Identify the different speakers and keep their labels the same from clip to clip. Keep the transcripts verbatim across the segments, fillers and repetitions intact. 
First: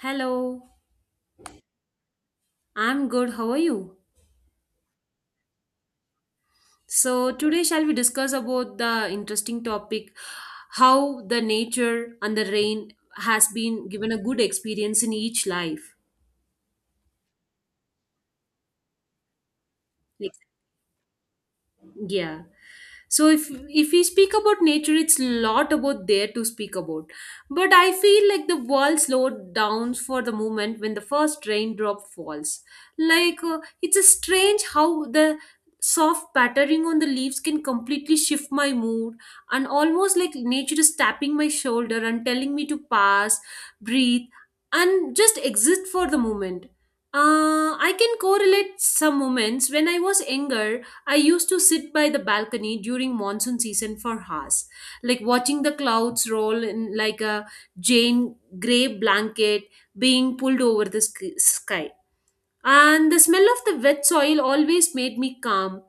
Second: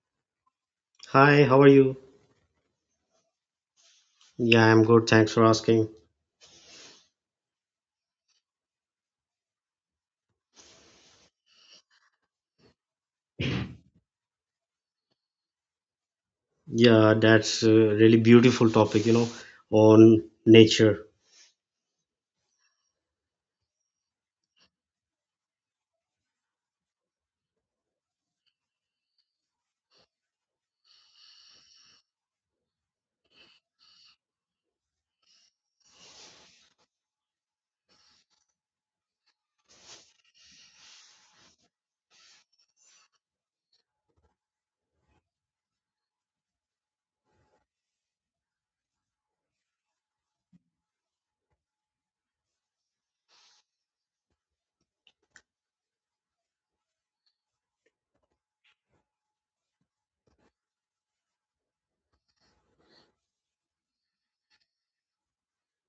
Speaker 1: Hello,
Speaker 2: Hi, how are you?
Speaker 1: I'm good. How are you?
Speaker 2: Yeah, I'm good. Thanks for asking.
Speaker 1: So, today shall we discuss about the interesting topic how the nature and the rain has been given a good experience in each life.
Speaker 2: Yeah, that's a really beautiful topic, you know, on
Speaker 1: Like
Speaker 2: nature.
Speaker 1: yeah. So if if we speak about nature, it's lot about there to speak about. But I feel like the world slowed down for the moment when the first raindrop falls. Like uh, it's a strange how the soft pattering on the leaves can completely shift my mood and almost like nature is tapping my shoulder and telling me to pass, breathe, and just exist for the moment. Uh, I can correlate some moments when I was younger I used to sit by the balcony during monsoon season for hours, like watching the clouds roll in like a Jane grey blanket being pulled over the sk- sky. And the smell of the wet soil always made me calm.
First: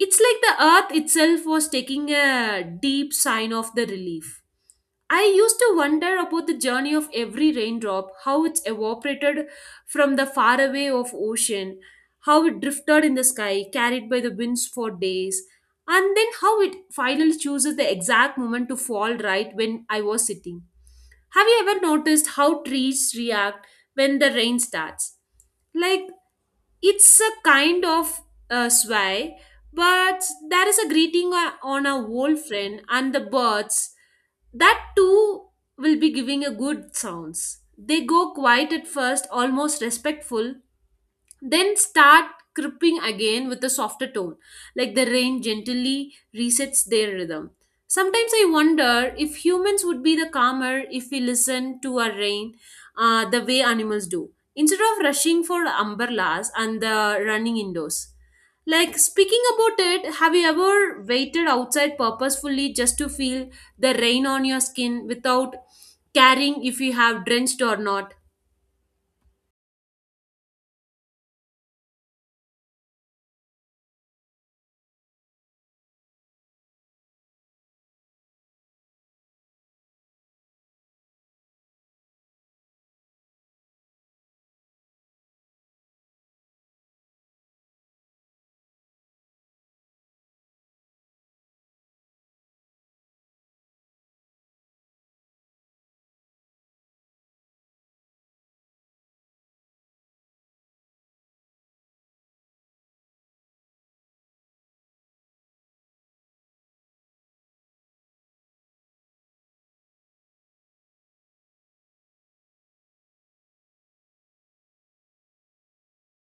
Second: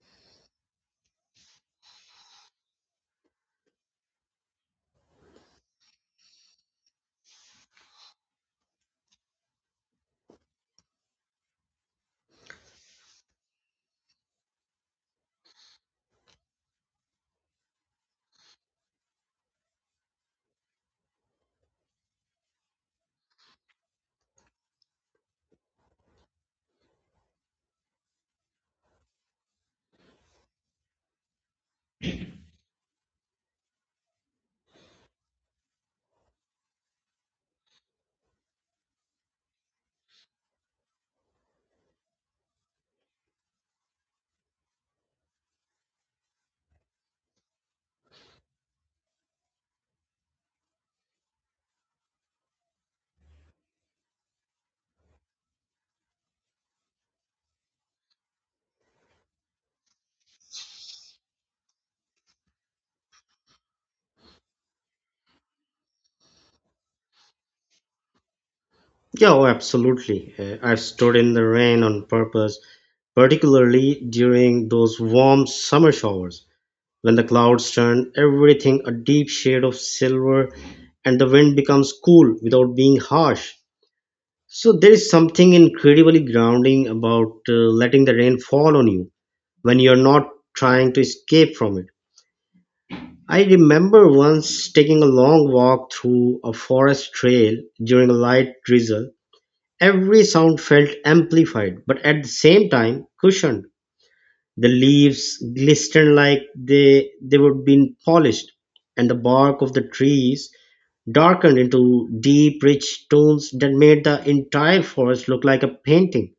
Speaker 1: It's like the earth itself was taking a deep sign of the relief. I used to wonder about the journey of every raindrop, how it's evaporated from the faraway of ocean, how it drifted in the sky, carried by the winds for days, and then how it finally chooses the exact moment to fall right when I was sitting. Have you ever noticed how trees react when the rain starts? Like it's a kind of uh, sway, but there is a greeting uh, on a old friend and the birds that too will be giving a good sounds they go quiet at first almost respectful then start cripping again with a softer tone, like the rain gently resets their rhythm. Sometimes I wonder if humans would be the calmer if we listen to our rain uh, the way animals do, instead of rushing for umbrellas and the running indoors. Like speaking about it, have you ever waited outside purposefully just to feel the rain on your skin without caring if you have drenched or not?
Speaker 2: Yeah, oh, absolutely. Uh, I've stood in the rain on purpose, particularly during those warm summer showers when the clouds turn everything a deep shade of silver and the wind becomes cool without being harsh. So there is something incredibly grounding about uh, letting the rain fall on you when you're not trying to escape from it. I remember once taking a long walk through a forest trail during a light drizzle. Every sound felt amplified, but at the same time cushioned. The leaves glistened like they, they would been polished, and the bark of the trees darkened into deep, rich tones that made the entire forest look like a painting.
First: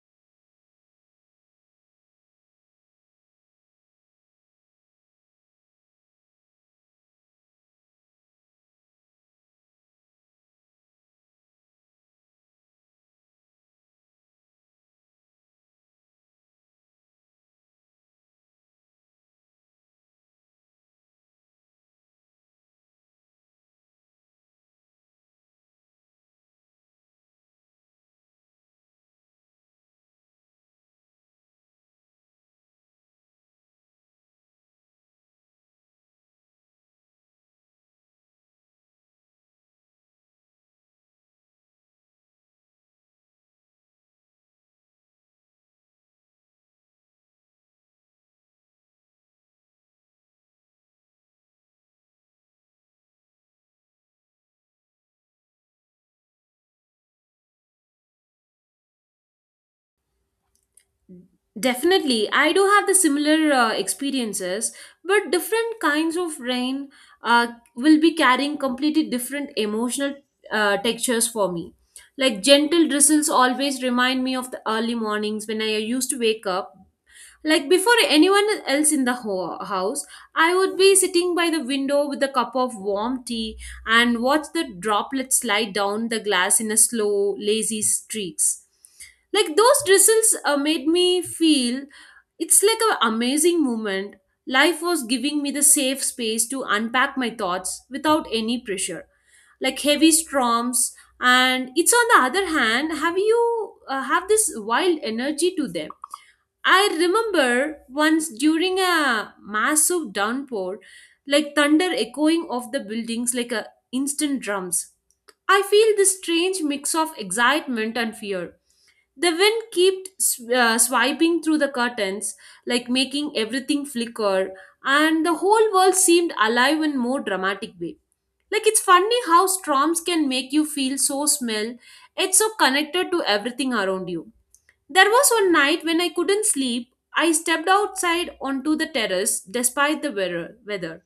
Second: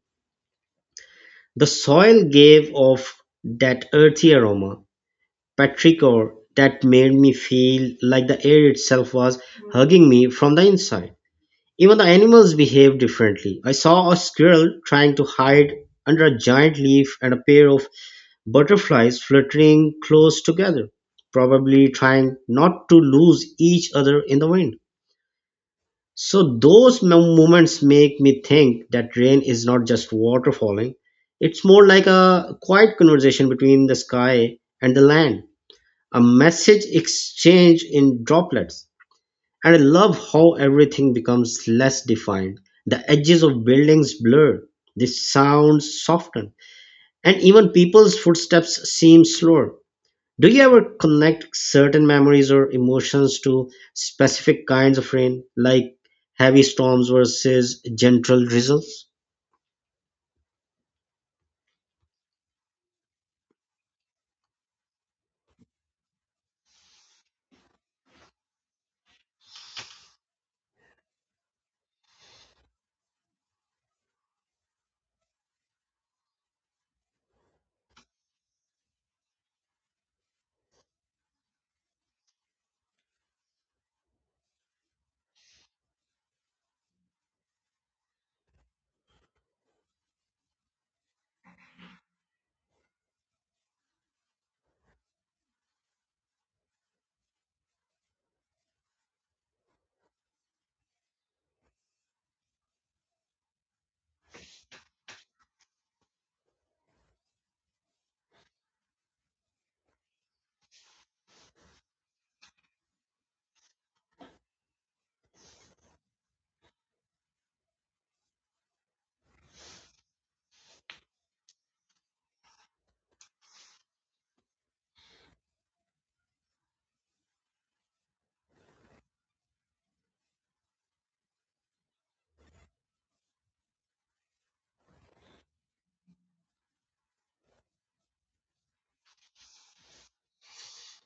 Speaker 2: The soil gave off that earthy aroma, petrichor that made me feel like the air itself was hugging me from the inside. Even the animals behaved differently. I saw a squirrel trying to hide under a giant leaf and a pair of butterflies fluttering close together, probably trying not to lose each other in the wind. So, those mo- moments make me think that rain is not just water falling, it's more like a quiet conversation between the sky and the land a message exchange in droplets. And I love how everything becomes less defined. The edges of buildings blur, the sounds soften, and even people's footsteps seem slower. Do you ever connect certain memories or emotions to specific kinds of rain, like heavy storms versus gentle drizzles?
Speaker 1: Definitely, I do have the similar uh, experiences, but different kinds of rain uh, will be carrying completely different emotional uh, textures for me. Like gentle drizzles always remind me of the early mornings when I used to wake up. Like before anyone else in the ho- house, I would be sitting by the window with a cup of warm tea and watch the droplets slide down the glass in a slow, lazy streaks like those drizzles uh, made me feel it's like an amazing moment. Life was giving me the safe space to unpack my thoughts without any pressure, like heavy storms. And it's on the other hand, have you uh, have this wild energy to them? I remember once during a massive downpour, like thunder echoing off the buildings like a instant drums. I feel this strange mix of excitement and fear the wind kept sw- uh, swiping through the curtains, like making everything flicker, and the whole world seemed alive in more dramatic way. Like it's funny how storms can make you feel so small. It's so connected to everything around you. There was one night when I couldn't sleep. I stepped outside onto the terrace despite the weather. weather.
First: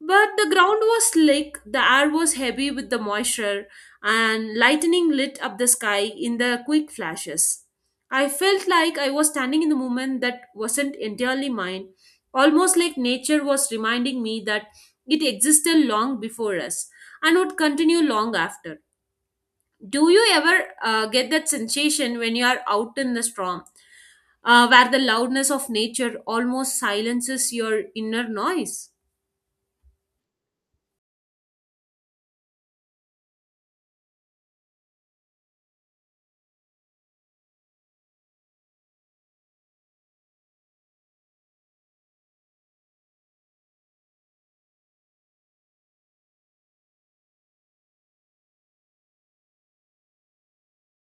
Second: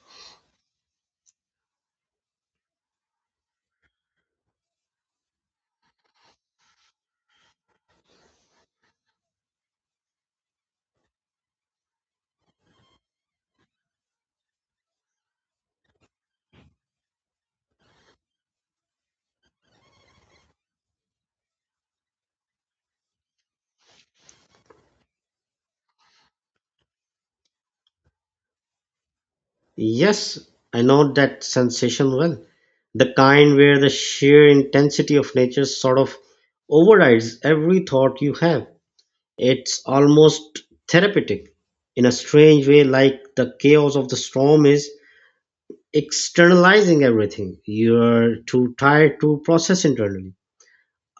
Speaker 1: But the ground was slick, the air was heavy with the moisture, and lightning lit up the sky in the quick flashes. I felt like I was standing in the moment that wasn't entirely mine, almost like nature was reminding me that it existed long before us and would continue long after. Do you ever uh, get that sensation when you are out in the storm, uh, where the loudness of nature almost silences your inner noise?
Speaker 2: Yes, I know that sensation well. The kind where the sheer intensity of nature sort of overrides every thought you have. It's almost therapeutic in a strange way, like the chaos of the storm is externalizing everything you're too tired to process internally.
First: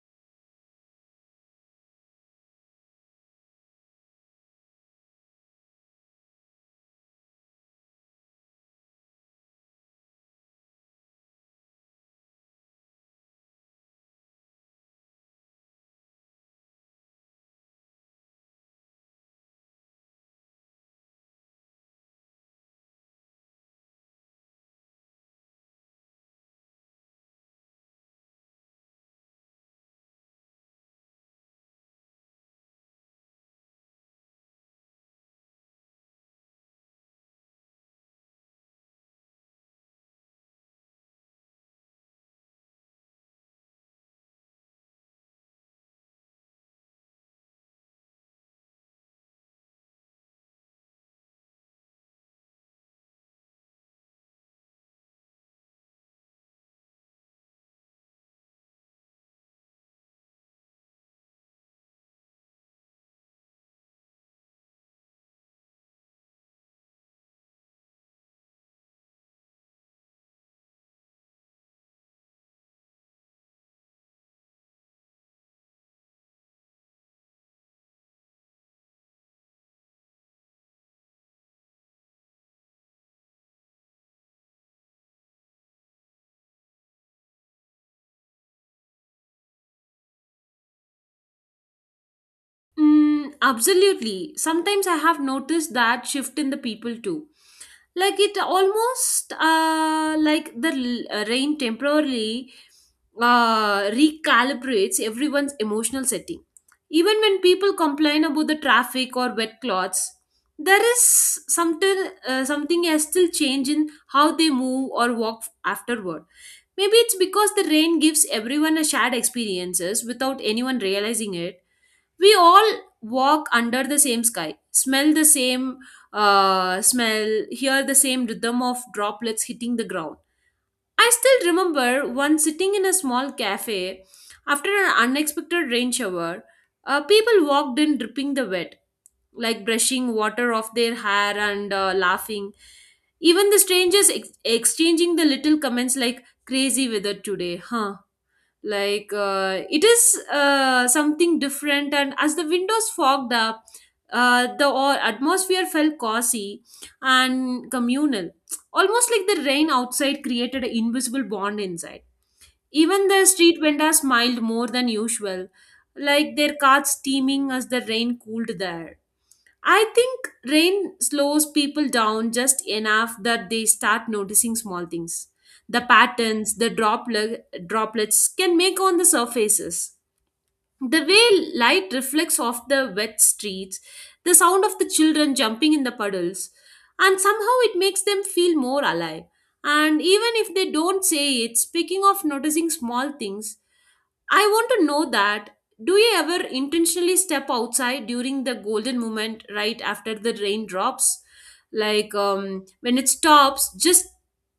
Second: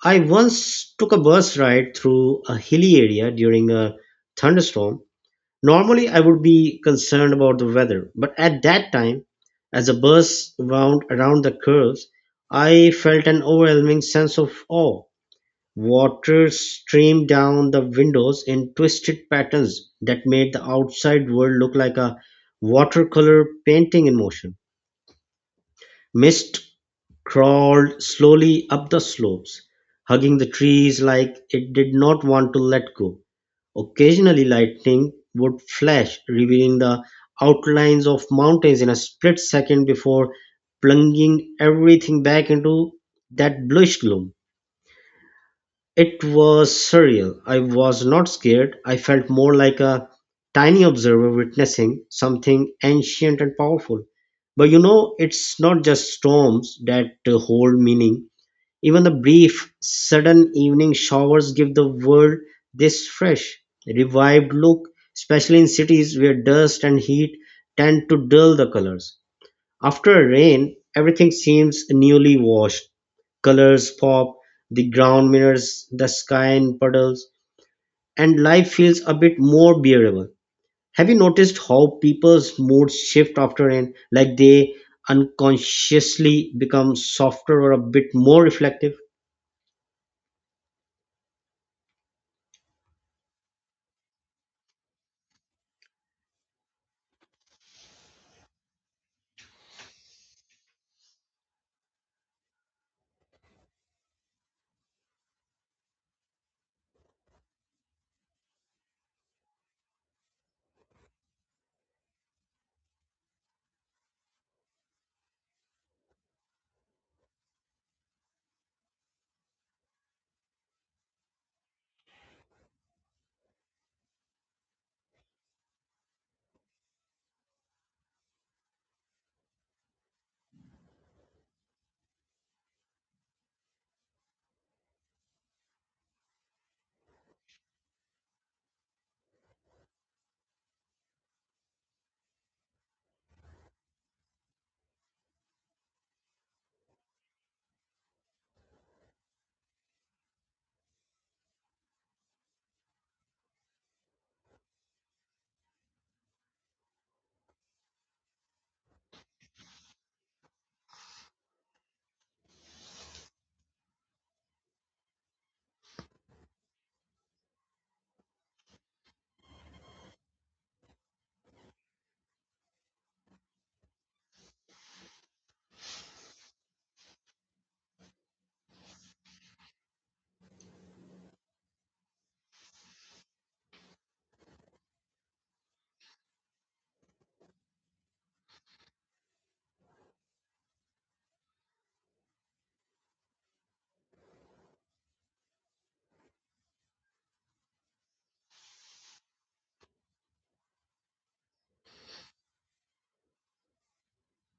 Speaker 2: I once took a bus ride through a hilly area during a thunderstorm. Normally, I would be concerned about the weather, but at that time, as the bus wound around the curves, I felt an overwhelming sense of awe. Water streamed down the windows in twisted patterns that made the outside world look like a watercolor painting in motion. Mist crawled slowly up the slopes, hugging the trees like it did not want to let go. Occasionally lightning would flash, revealing the outlines of mountains in a split second before plunging everything back into that bluish gloom. It was surreal. I was not scared. I felt more like a tiny observer witnessing something ancient and powerful. But you know, it's not just storms that uh, hold meaning. Even the brief, sudden evening showers give the world this fresh, revived look, especially in cities where dust and heat tend to dull the colors. After a rain, everything seems newly washed. Colors pop, the ground mirrors the sky in puddles, and life feels a bit more bearable. Have you noticed how people's moods shift after rain, like they unconsciously become softer or a bit more reflective?
Speaker 1: Mm, absolutely. Sometimes I have noticed that shift in the people too. Like it almost uh, like the l- uh, rain temporarily uh, recalibrates everyone's emotional setting. Even when people complain about the traffic or wet clothes, there is something uh, something has still change in how they move or walk afterward. Maybe it's because the rain gives everyone a shared experiences without anyone realizing it we all walk under the same sky smell the same uh, smell hear the same rhythm of droplets hitting the ground I still remember once sitting in a small cafe after an unexpected rain shower uh, people walked in dripping the wet like brushing water off their hair and uh, laughing even the strangers ex- exchanging the little comments like crazy weather today huh like uh, it is uh, something different and as the windows fogged up uh, the o- atmosphere felt cozy and communal almost like the rain outside created an invisible bond inside even the street vendors smiled more than usual like their carts steaming as the rain cooled the air. I think rain slows people down just enough that they start noticing small things. The patterns the droplet, droplets can make on the surfaces the way light reflects off the wet streets, the sound of the children jumping in the puddles, and somehow it makes them feel more alive. And even if they don't say it, speaking of noticing small things, I want to know that do you ever intentionally step outside during the golden moment right after the rain drops? Like um, when it stops, just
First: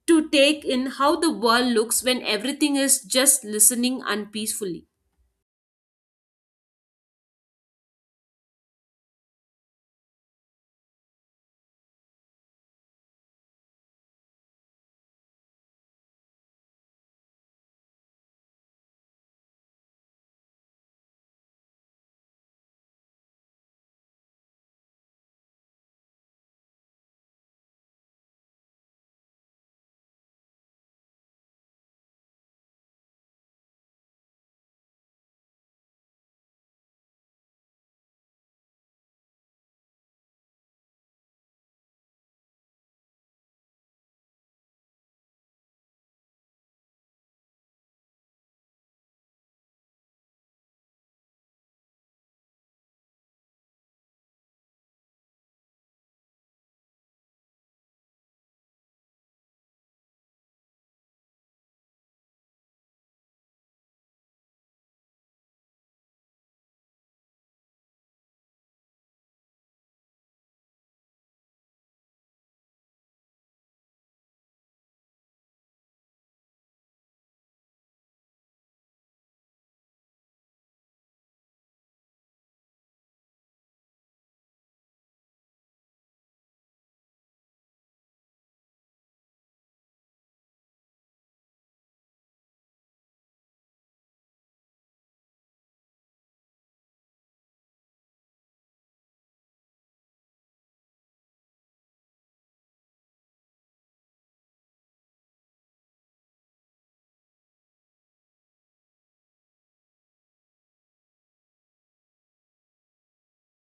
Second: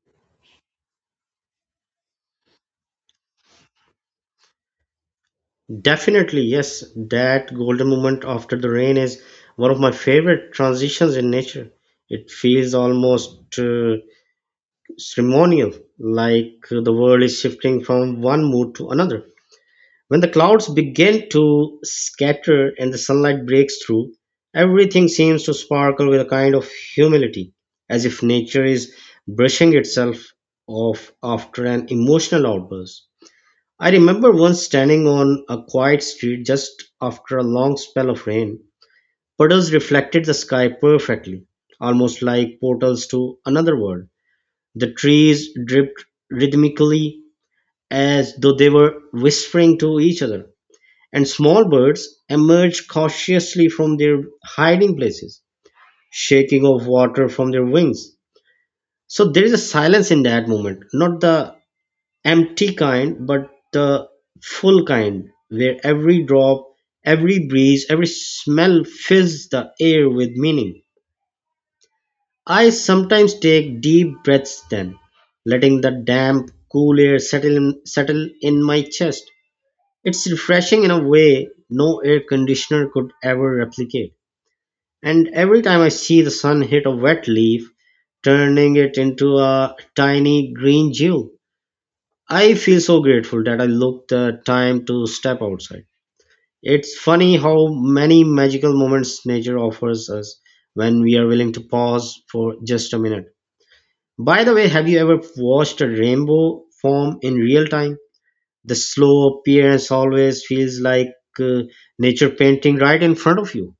Speaker 1: to take in how the world looks when everything is just listening and peacefully.
Speaker 2: Definitely, yes. That golden moment after the rain is one of my favorite transitions in nature. It feels almost uh, ceremonial, like the world is shifting from one mood to another. When the clouds begin to scatter and the sunlight breaks through, everything seems to sparkle with a kind of humility, as if nature is brushing itself off after an emotional outburst. I remember once standing on a quiet street just after a long spell of rain. Puddles reflected the sky perfectly, almost like portals to another world. The trees dripped rhythmically as though they were whispering to each other, and small birds emerged cautiously from their hiding places, shaking off water from their wings. So there is a silence in that moment, not the empty kind, but the full kind, where every drop, every breeze, every smell fills the air with meaning. I sometimes take deep breaths then, letting the damp, cool air settle in, settle in my chest. It's refreshing in a way no air conditioner could ever replicate. And every time I see the sun hit a wet leaf, turning it into a tiny green jewel, I feel so grateful that I look the time to step outside. It's funny how many magical moments nature offers us when we are willing to pause for just a minute. By the way, have you ever watched a rainbow form in real time? The slow appearance always feels like uh, nature painting right in front of you.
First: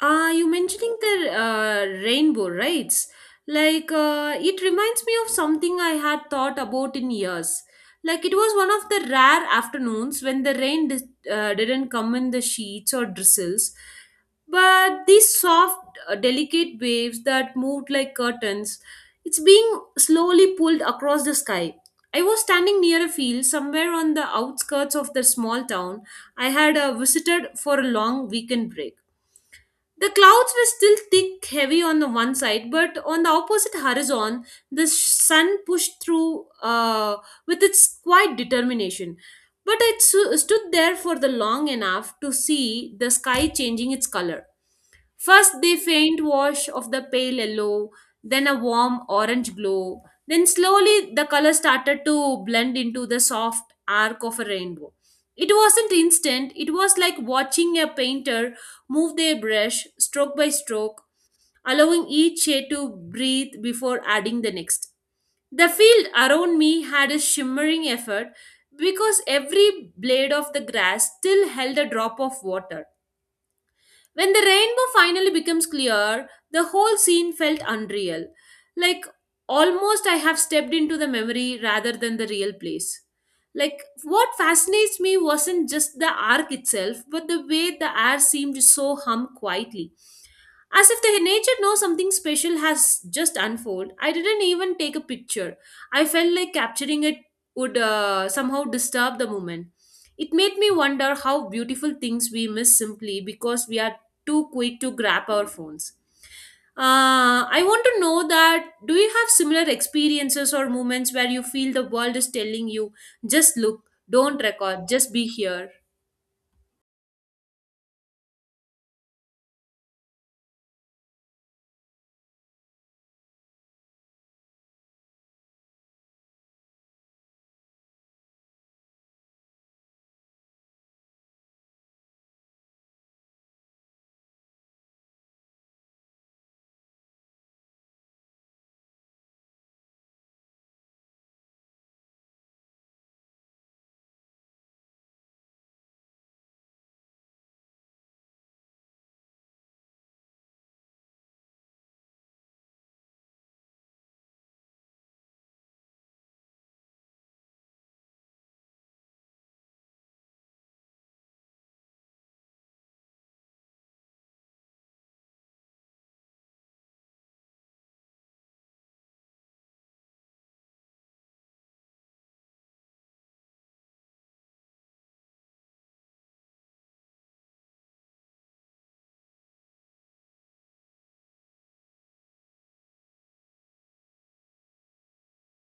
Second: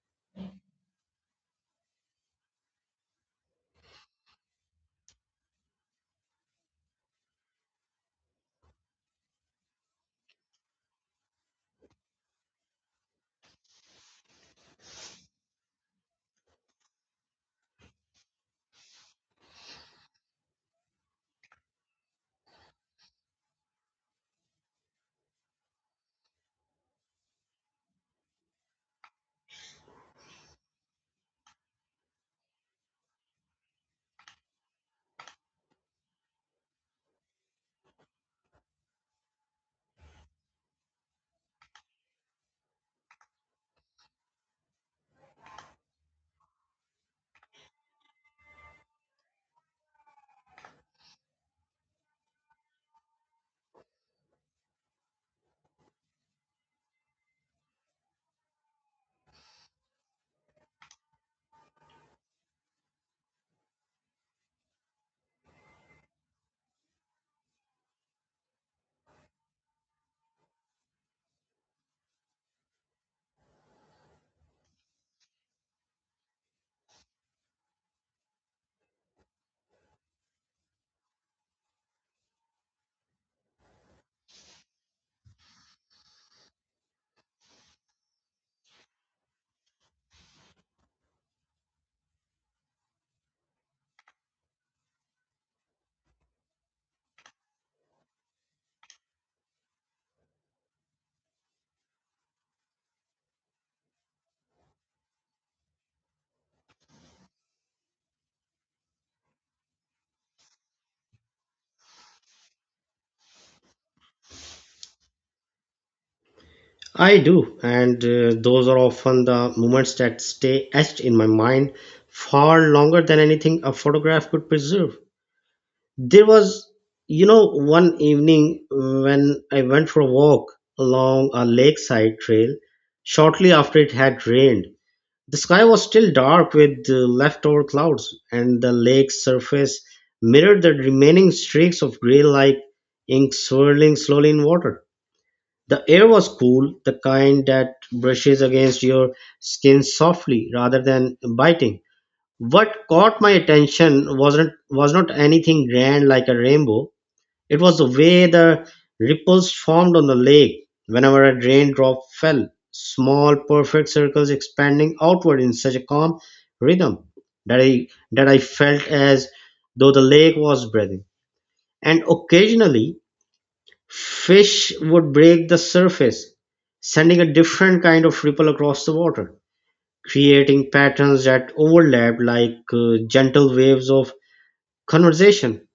Speaker 1: Uh, you mentioning the uh, rainbow, right? Like uh, it reminds me of something I had thought about in years. Like it was one of the rare afternoons when the rain dis- uh, didn't come in the sheets or drizzles, but these soft, uh, delicate waves that moved like curtains, it's being slowly pulled across the sky. I was standing near a field somewhere on the outskirts of the small town I had uh, visited for a long weekend break. The clouds were still thick, heavy on the one side, but on the opposite horizon, the sun pushed through uh, with its quiet determination. But it su- stood there for the long enough to see the sky changing its color. First, the faint wash of the pale yellow, then a warm orange glow. Then, slowly, the color started to blend into the soft arc of a rainbow. It wasn't instant, it was like watching a painter move their brush stroke by stroke, allowing each shade to breathe before adding the next. The field around me had a shimmering effort because every blade of the grass still held a drop of water when the rainbow finally becomes clear, the whole scene felt unreal. Like almost I have stepped into the memory rather than the real place. Like what fascinates me wasn't just the arc itself, but the way the air seemed to so hum quietly. As if the nature knows something special has just unfolded. I didn't even take a picture. I felt like capturing it would uh, somehow disturb the moment. It made me wonder how beautiful things we miss simply because we are too quick to grab our phones. Uh, I want to know that do you have similar experiences or moments where you feel the world is telling you, just look, don't record, just be here?
Speaker 2: I do, and uh, those are often the moments that stay etched in my mind far longer than anything a photograph could preserve. There was, you know, one evening uh, when I went for a walk along a lakeside trail shortly after it had rained. The sky was still dark with uh, leftover clouds, and the lake's surface mirrored the remaining streaks of gray like ink swirling slowly in water. The air was cool, the kind that brushes against your skin softly rather than biting. What caught my attention wasn't was not anything grand like a rainbow it was the way the ripples formed on the lake whenever a raindrop fell, small perfect circles expanding outward in such a calm rhythm that I, that I felt as though the lake was breathing. And occasionally, fish would break the surface, sending a different kind of ripple across the water, creating patterns that overlapped like uh, gentle waves of conversation.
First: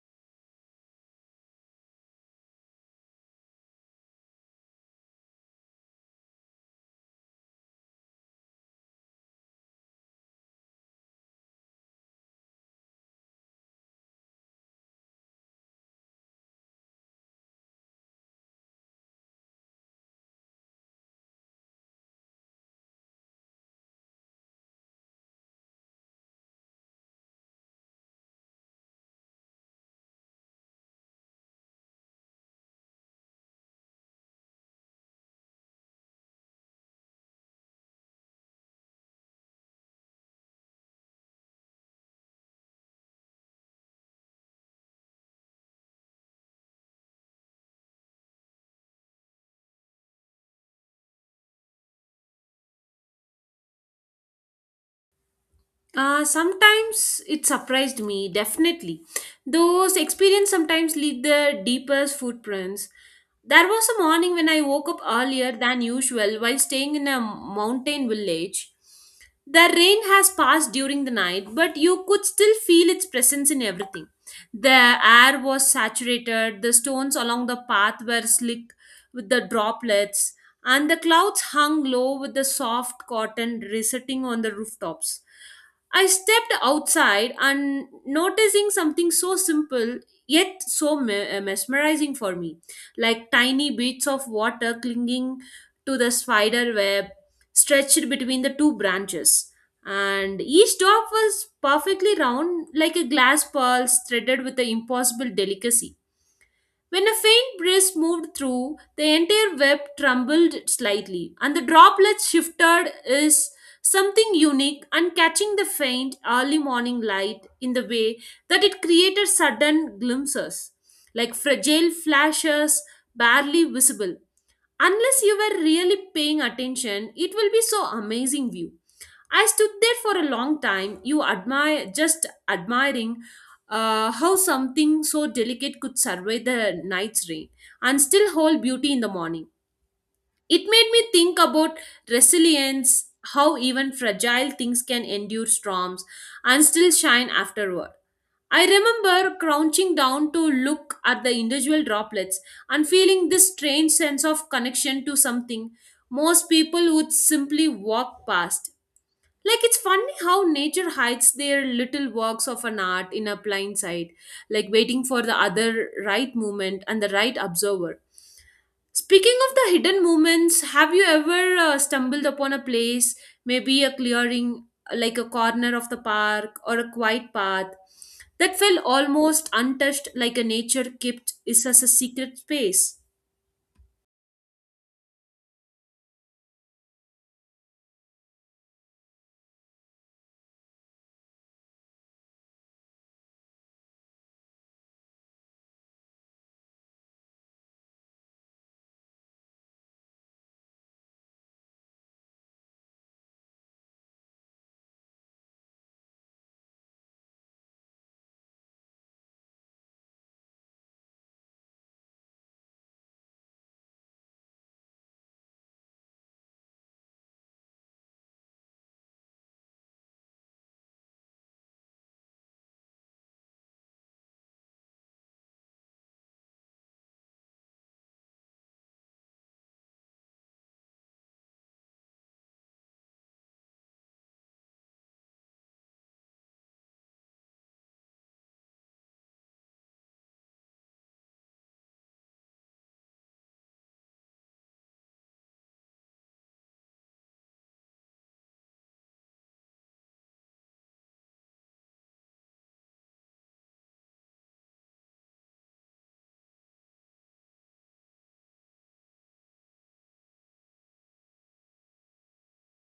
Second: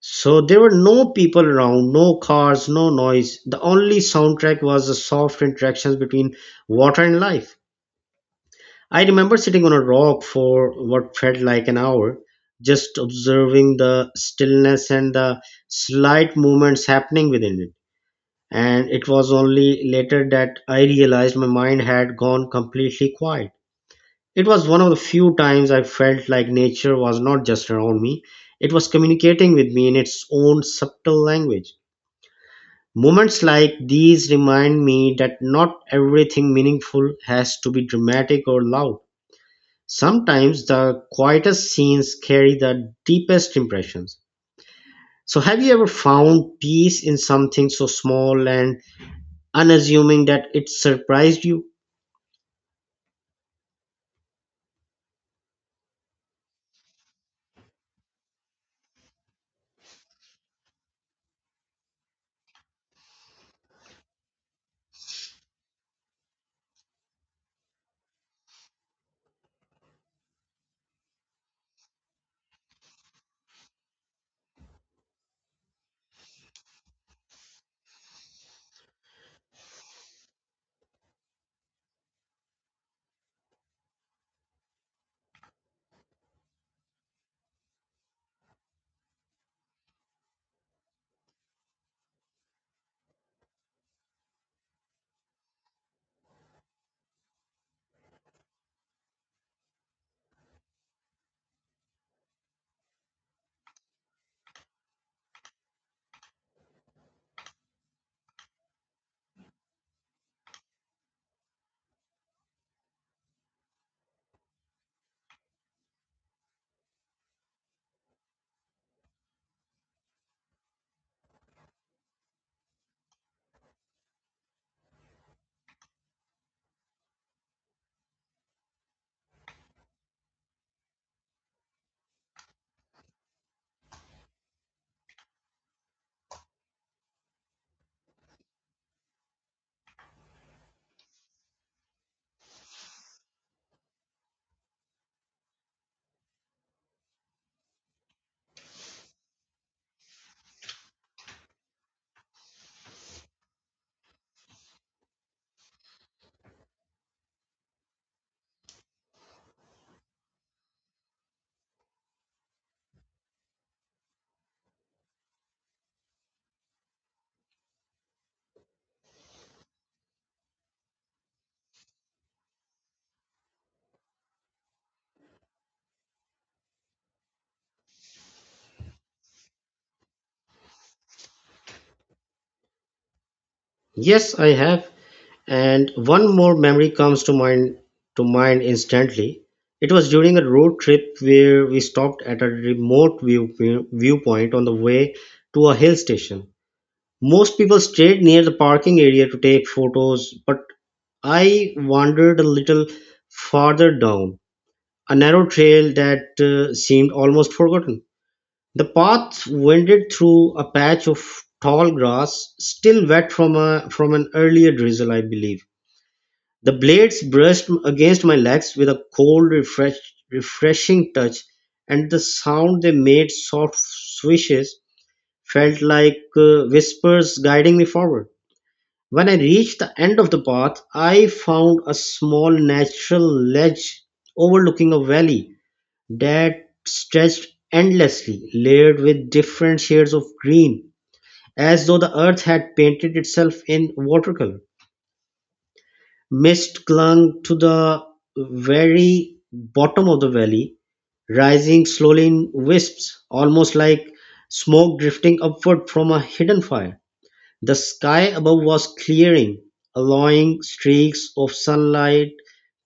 Speaker 2: So there were no people around, no cars, no noise. The only soundtrack was the soft interactions between water and life. I remember sitting on a rock for what felt like an hour, just observing the stillness and the slight movements happening within it. And it was only later that I realized my mind had gone completely quiet. It was one of the few times I felt like nature was not just around me, it was communicating with me in its own subtle language. Moments like these remind me that not everything meaningful has to be dramatic or loud. Sometimes the quietest scenes carry the deepest impressions. So, have you ever found peace in something so small and unassuming that it surprised you?
Speaker 1: Uh, sometimes it surprised me, definitely. Those experience sometimes leave the deepest footprints. There was a morning when I woke up earlier than usual while staying in a mountain village. The rain has passed during the night, but you could still feel its presence in everything. The air was saturated, the stones along the path were slick with the droplets, and the clouds hung low with the soft cotton resetting on the rooftops. I stepped outside and noticing something so simple yet so me- mesmerizing for me like tiny bits of water clinging to the spider web stretched between the two branches. And each dog was perfectly round, like a glass pulse threaded with the impossible delicacy. When a faint breeze moved through, the entire web trembled slightly, and the droplets shifted is something unique and catching the faint early morning light in the way that it created sudden glimpses, like fragile flashes barely visible. Unless you were really paying attention, it will be so amazing view. I stood there for a long time, you admire just admiring uh, how something so delicate could survive the night's rain and still hold beauty in the morning. It made me think about resilience, how even fragile things can endure storms and still shine afterward. I remember crouching down to look at the individual droplets and feeling this strange sense of connection to something most people would simply walk past. Like it's funny how nature hides their little works of an art in a plain sight, like waiting for the other right moment and the right observer. Speaking of the hidden moments, have you ever uh, stumbled upon a place, maybe a clearing, like a corner of the park or a quiet path that felt almost untouched, like a nature kept is as a secret space?
Speaker 2: Yes, I have. And one more memory comes to mind to mind instantly. It was during a road trip where we stopped at a remote view, viewpoint on the way to a hill station. Most people stayed near the parking area to take photos, but I wandered a little farther down, a narrow trail that uh, seemed almost forgotten. The path wended through a patch of tall grass, still wet from, a, from an earlier drizzle, I believe. The blades brushed against my legs with a cold, refresh, refreshing touch, and the sound they made soft swishes felt like uh, whispers guiding me forward. When I reached the end of the path, I found a small natural ledge overlooking a valley that stretched endlessly, layered with different shades of green, as though the earth had painted itself in watercolor. Mist clung to the very bottom of the valley, rising slowly in wisps, almost like smoke drifting upward from a hidden fire. The sky above was clearing, allowing streaks of sunlight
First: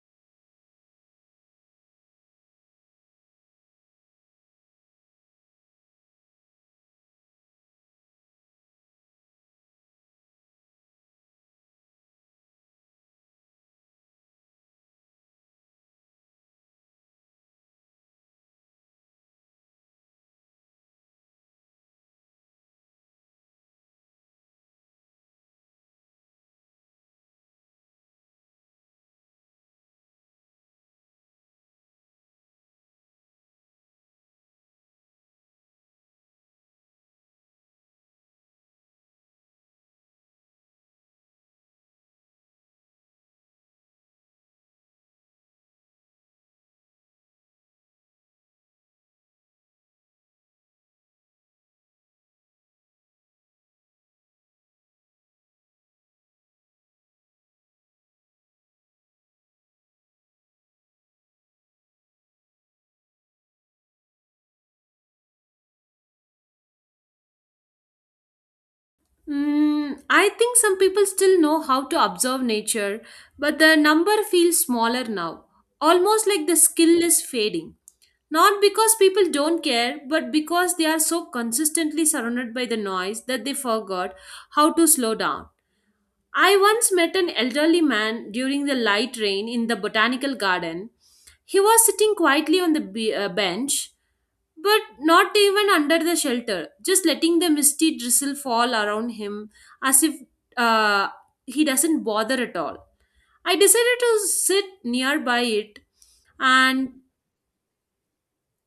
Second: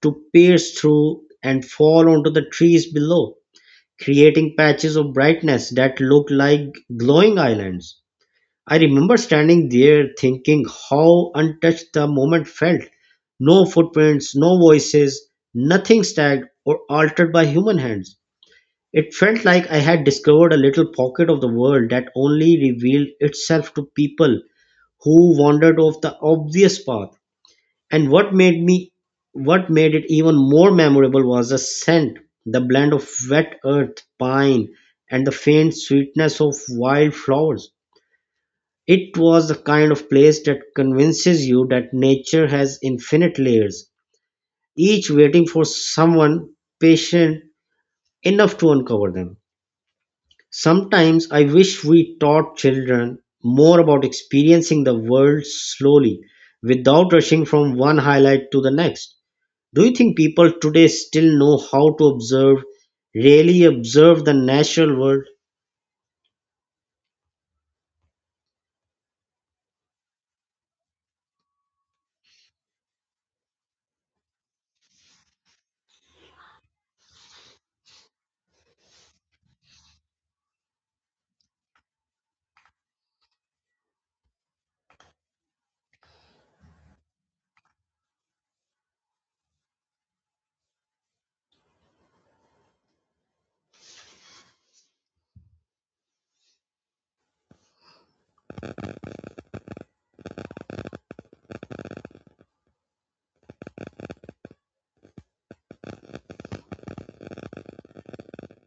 Speaker 2: to pierce through and fall onto the trees below, creating patches of brightness that looked like glowing islands. I remember standing there thinking how untouched the moment felt. No footprints, no voices, nothing stagged or altered by human hands. It felt like I had discovered a little pocket of the world that only revealed itself to people who wandered off the obvious path. And what made me what made it even more memorable was the scent, the blend of wet earth, pine, and the faint sweetness of wild flowers. It was the kind of place that convinces you that nature has infinite layers, each waiting for someone patient enough to uncover them. Sometimes I wish we taught children more about experiencing the world slowly without rushing from one highlight to the next. Do you think people today still know how to observe, really observe the natural world?
Speaker 1: Mm, I think some people still know how to observe nature, but the number feels smaller now, almost like the skill is fading. Not because people don't care, but because they are so consistently surrounded by the noise that they forgot how to slow down. I once met an elderly man during the light rain in the botanical garden. He was sitting quietly on the be- uh, bench, but not even under the shelter, just letting the misty drizzle fall around him as if uh, he doesn't bother at all. I decided to sit nearby it, and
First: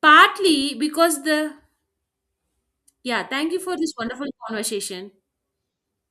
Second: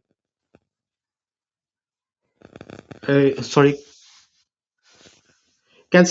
Speaker 1: partly because the yeah,
Speaker 2: Uh,
Speaker 1: thank you for
Speaker 2: sorry,
Speaker 1: this wonderful conversation.
Speaker 2: can